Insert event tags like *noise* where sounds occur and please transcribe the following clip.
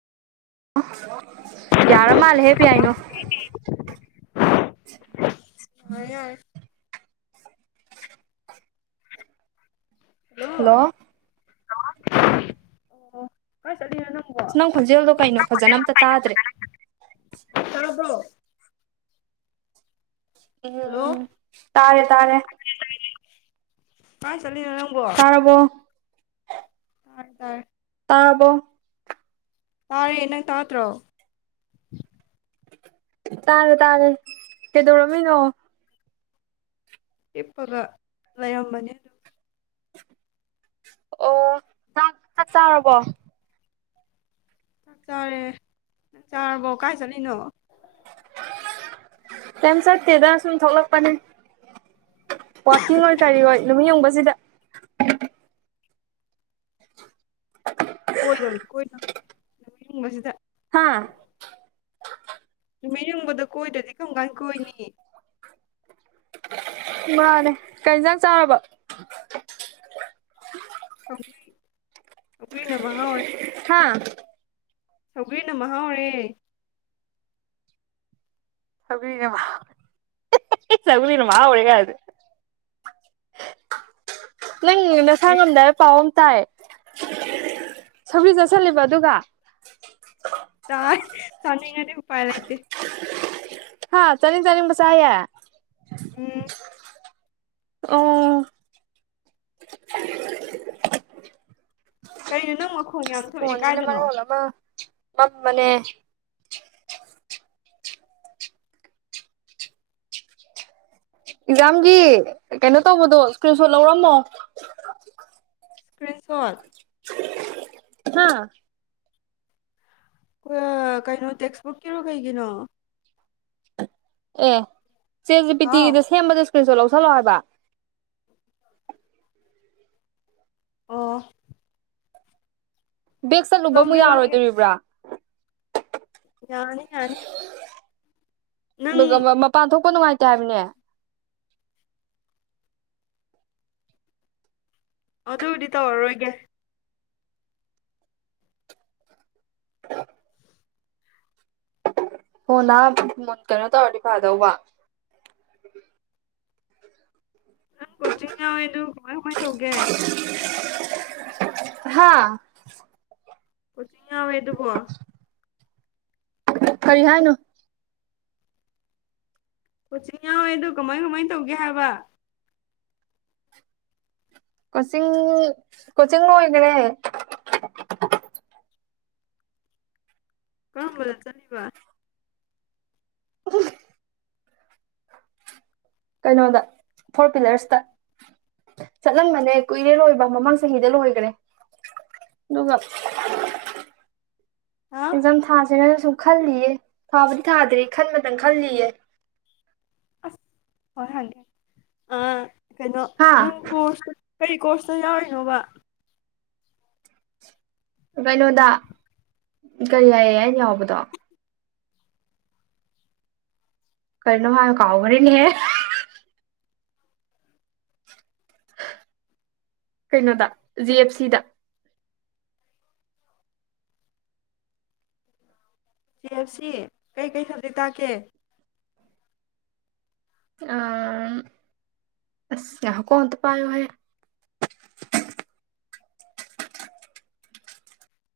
ꯌꯥꯔ ꯃꯥꯜꯂꯦ ꯍꯦꯞꯄ ꯌꯥꯏꯅꯣ ꯑ ꯌꯥꯔ ꯍꯜꯂꯣ ꯑꯣ ꯀꯥꯏ ꯆꯠꯂꯤꯅꯣ ꯅꯪꯕꯣ ꯅꯡ ꯈꯣꯟꯖꯦꯜꯗꯣ ꯀꯩꯅꯣ ꯐꯖꯅ ꯑꯝꯇ ꯇꯥꯗ꯭ꯔꯦ ꯇꯥꯕ꯭ꯔꯣ ꯍꯜꯂꯣ ꯎꯝ ꯇꯥꯔꯦ ꯇꯥꯔꯦ ꯀꯥꯏ ꯆꯠꯂꯤꯅꯣ ꯇꯥꯔꯕꯣ ꯇꯥꯔꯦ ꯇꯔꯕꯣ ꯇꯥꯔꯦ ꯅꯪ ꯇꯥꯇ꯭ꯔꯣ ꯇꯥꯔꯦ ꯇꯥꯔꯦ ꯀꯩꯗꯧꯔꯝꯃꯤꯅꯣ ꯍꯤꯞꯄꯒ ꯂꯩ ꯌꯥꯝꯝꯕꯅꯤ ꯑꯗꯨ ꯑꯣ ꯆꯛ ꯆꯔꯔꯕꯣ ꯆꯔꯦ ꯆꯔꯕꯣ ꯀꯥꯏ ꯆꯂꯤꯅꯣ ꯀꯝ ꯆꯠꯇꯦꯗ ꯁꯨꯝ ꯊꯣꯛꯂꯛꯄꯅꯦ ꯋꯥꯀꯤꯡ ꯑꯣꯏ ꯀꯔꯤ ꯑꯣꯏ ꯅꯨꯃꯤꯠ ꯌꯡꯕꯁꯤꯗ ꯀꯣꯏꯔꯣꯏ ꯀꯣꯏꯔꯣꯏꯨꯡꯕꯁꯤꯗ ꯍꯥ ꯅꯨꯃꯤꯠ ꯌꯡꯕꯗ ꯀꯣꯏꯗ꯭ꯔꯗꯤ ꯀꯔꯝ ꯀꯥꯟ ꯀꯣꯏꯅꯤ ꯃꯥꯅꯦ ꯀꯩꯌꯦꯟꯖꯥꯡ ꯆꯥꯔꯕ ꯁꯥꯎꯒꯔꯤ ꯁꯧꯒ꯭ꯔꯤꯅ ꯃꯍꯥꯎꯔꯦ ꯍꯥꯥ ꯁꯧꯒ꯭ꯔꯤꯅ ꯃꯍꯥꯎꯔꯦ ꯁꯧꯒꯔꯤꯅ ꯃꯍꯥꯎꯔꯦ ꯀꯥꯢꯅ ꯍ *unintelligible* *inaudible* ꯅꯪ ꯅꯁꯥ ꯀꯔꯤ ꯉꯝꯗꯥꯏꯕ ꯄꯥꯎ ꯑꯃ ꯇꯥꯏ ꯁ ꯆꯠꯂꯤꯕ ꯑꯗꯨꯒ ꯆꯅꯤꯡ ꯉꯗꯤ ꯎ ꯄꯥꯏ ꯂ ꯏꯇꯦ ꯍꯥ ꯆꯅꯤꯡ ꯆꯅꯤꯡꯕ ꯆꯥꯢꯌꯦ ꯎꯝ ꯑ ꯀꯩꯩꯅꯣꯅ ꯐꯣꯟꯟꯁꯤꯅ ꯃꯔꯣꯜ ꯑꯃꯥ ꯑꯦꯛꯖꯥꯝꯒꯤ ꯀꯩꯅꯣ ꯇꯧꯕꯗꯣ ꯏꯁꯀ꯭ꯔꯤꯟ ꯁꯣꯠ ꯂꯧꯔꯝꯃꯣ ꯏꯁ꯭ꯀ꯭ꯔꯤꯁꯣꯜ ꯍꯥꯥ ꯀꯩꯅꯣ ꯇꯦꯛꯁꯕꯨꯛ ꯀꯔꯣ ꯀꯩꯒꯤꯅꯣ ꯑꯦ ꯆꯦꯁꯦ ꯄꯤ ꯍꯥꯎ ꯇꯤꯚꯤꯗ ꯁꯦꯝꯕꯗ ꯏꯁꯀ꯭ꯔꯤꯟꯁꯨ ꯂꯧꯁꯤꯜꯂꯣ ꯍꯥꯏꯕ ꯑꯣ ꯕꯦꯦꯛ ꯆꯠꯂꯨꯕ ꯑꯃꯨꯛ ꯂꯧꯒꯦ ꯂꯧꯒꯦ ꯌꯥꯔꯣꯏꯗꯣꯔꯤꯕ꯭ꯔꯥ ꯌꯥꯅꯦꯦ ꯌꯥꯅꯦꯦ ꯃꯄꯥꯟ ꯊꯣꯛꯄ ꯅꯨꯡꯉꯥꯏꯇꯦ ꯍꯥꯏꯕꯅꯦ ꯑꯗꯨꯕꯨꯗꯤ ꯇꯧꯔꯔꯣꯏꯒꯦ ꯍꯣ ꯅ ꯀꯩꯅꯣ ꯇꯧꯔꯗꯤ ꯐꯗꯧꯕ ꯅꯪ ꯀꯣꯆꯤꯡ ꯌꯥꯎꯋꯦ ꯑꯗꯨ ꯀꯃꯥꯏ ꯀꯃꯥꯏꯅ ꯇꯧꯒꯦ ꯍꯥꯥ ꯀꯣꯆꯤꯡ ꯌꯥꯎꯏꯗꯨꯕꯨ ꯀꯔꯤ ꯍꯥꯏꯅ ꯀꯣꯆꯤꯡ ꯌꯥꯎꯋꯦ ꯑꯗꯣ ꯀꯃꯥꯏ ꯀꯃꯥꯏ ꯇꯧꯒꯦ ꯍꯥꯏꯕ ꯀꯣꯆꯤꯡ ꯀꯣꯆꯤꯡ ꯂꯣꯏꯈ꯭ꯔꯦ ꯀꯔꯝꯕ ꯆꯠꯕ ꯀꯩꯅꯣꯗ ꯐꯣꯔ ꯄ꯭ꯋꯤꯂꯔꯁꯇ ꯆꯠꯂꯝꯕꯅꯦ ꯀꯨꯏꯔꯦ ꯂꯣꯏꯕ ꯃꯃꯥꯡ ꯆꯍꯤꯗ ꯂꯣꯏꯈ꯭ꯔꯦ ꯑꯗꯨꯒ ꯍꯥ ꯑꯦꯖꯝ ꯊꯥꯥꯁꯦꯅ ꯁꯨ ꯈꯜꯂꯤꯌꯦ ꯊꯥꯕꯨꯗꯤ ꯊꯥꯗ꯭ꯔꯦ ꯈꯟꯕꯇꯪ ꯈꯜꯂꯤꯌꯦ ꯍ ꯍꯥꯏꯦ ꯑ ꯀꯩꯅꯣ ꯍꯥ ꯅꯪ ꯀꯩ ꯀꯣꯔꯁꯇ ꯌꯥꯎꯔꯤꯅꯣꯕ ꯀꯩꯅꯣꯗ ꯀꯔꯤ ꯍꯥꯏꯌꯦ ꯑꯩꯅ ꯌꯥꯎꯕꯗꯣ ꯀꯅ ꯃꯥ ꯀꯥꯎꯒꯅꯤꯅꯤ ꯍꯥꯏ ꯀꯩꯅꯣꯗ ꯖꯤ ꯑꯦꯞ ꯁꯤꯗ ꯁꯤꯞ ꯁꯤ ꯀꯩꯀꯩ ꯊꯥꯗꯩ ꯇꯥꯛꯀꯦ ꯑꯝ ꯑ ꯀꯨꯟꯠꯇ ꯄꯥꯣ ꯍꯥꯏꯌꯦ *unintelligible*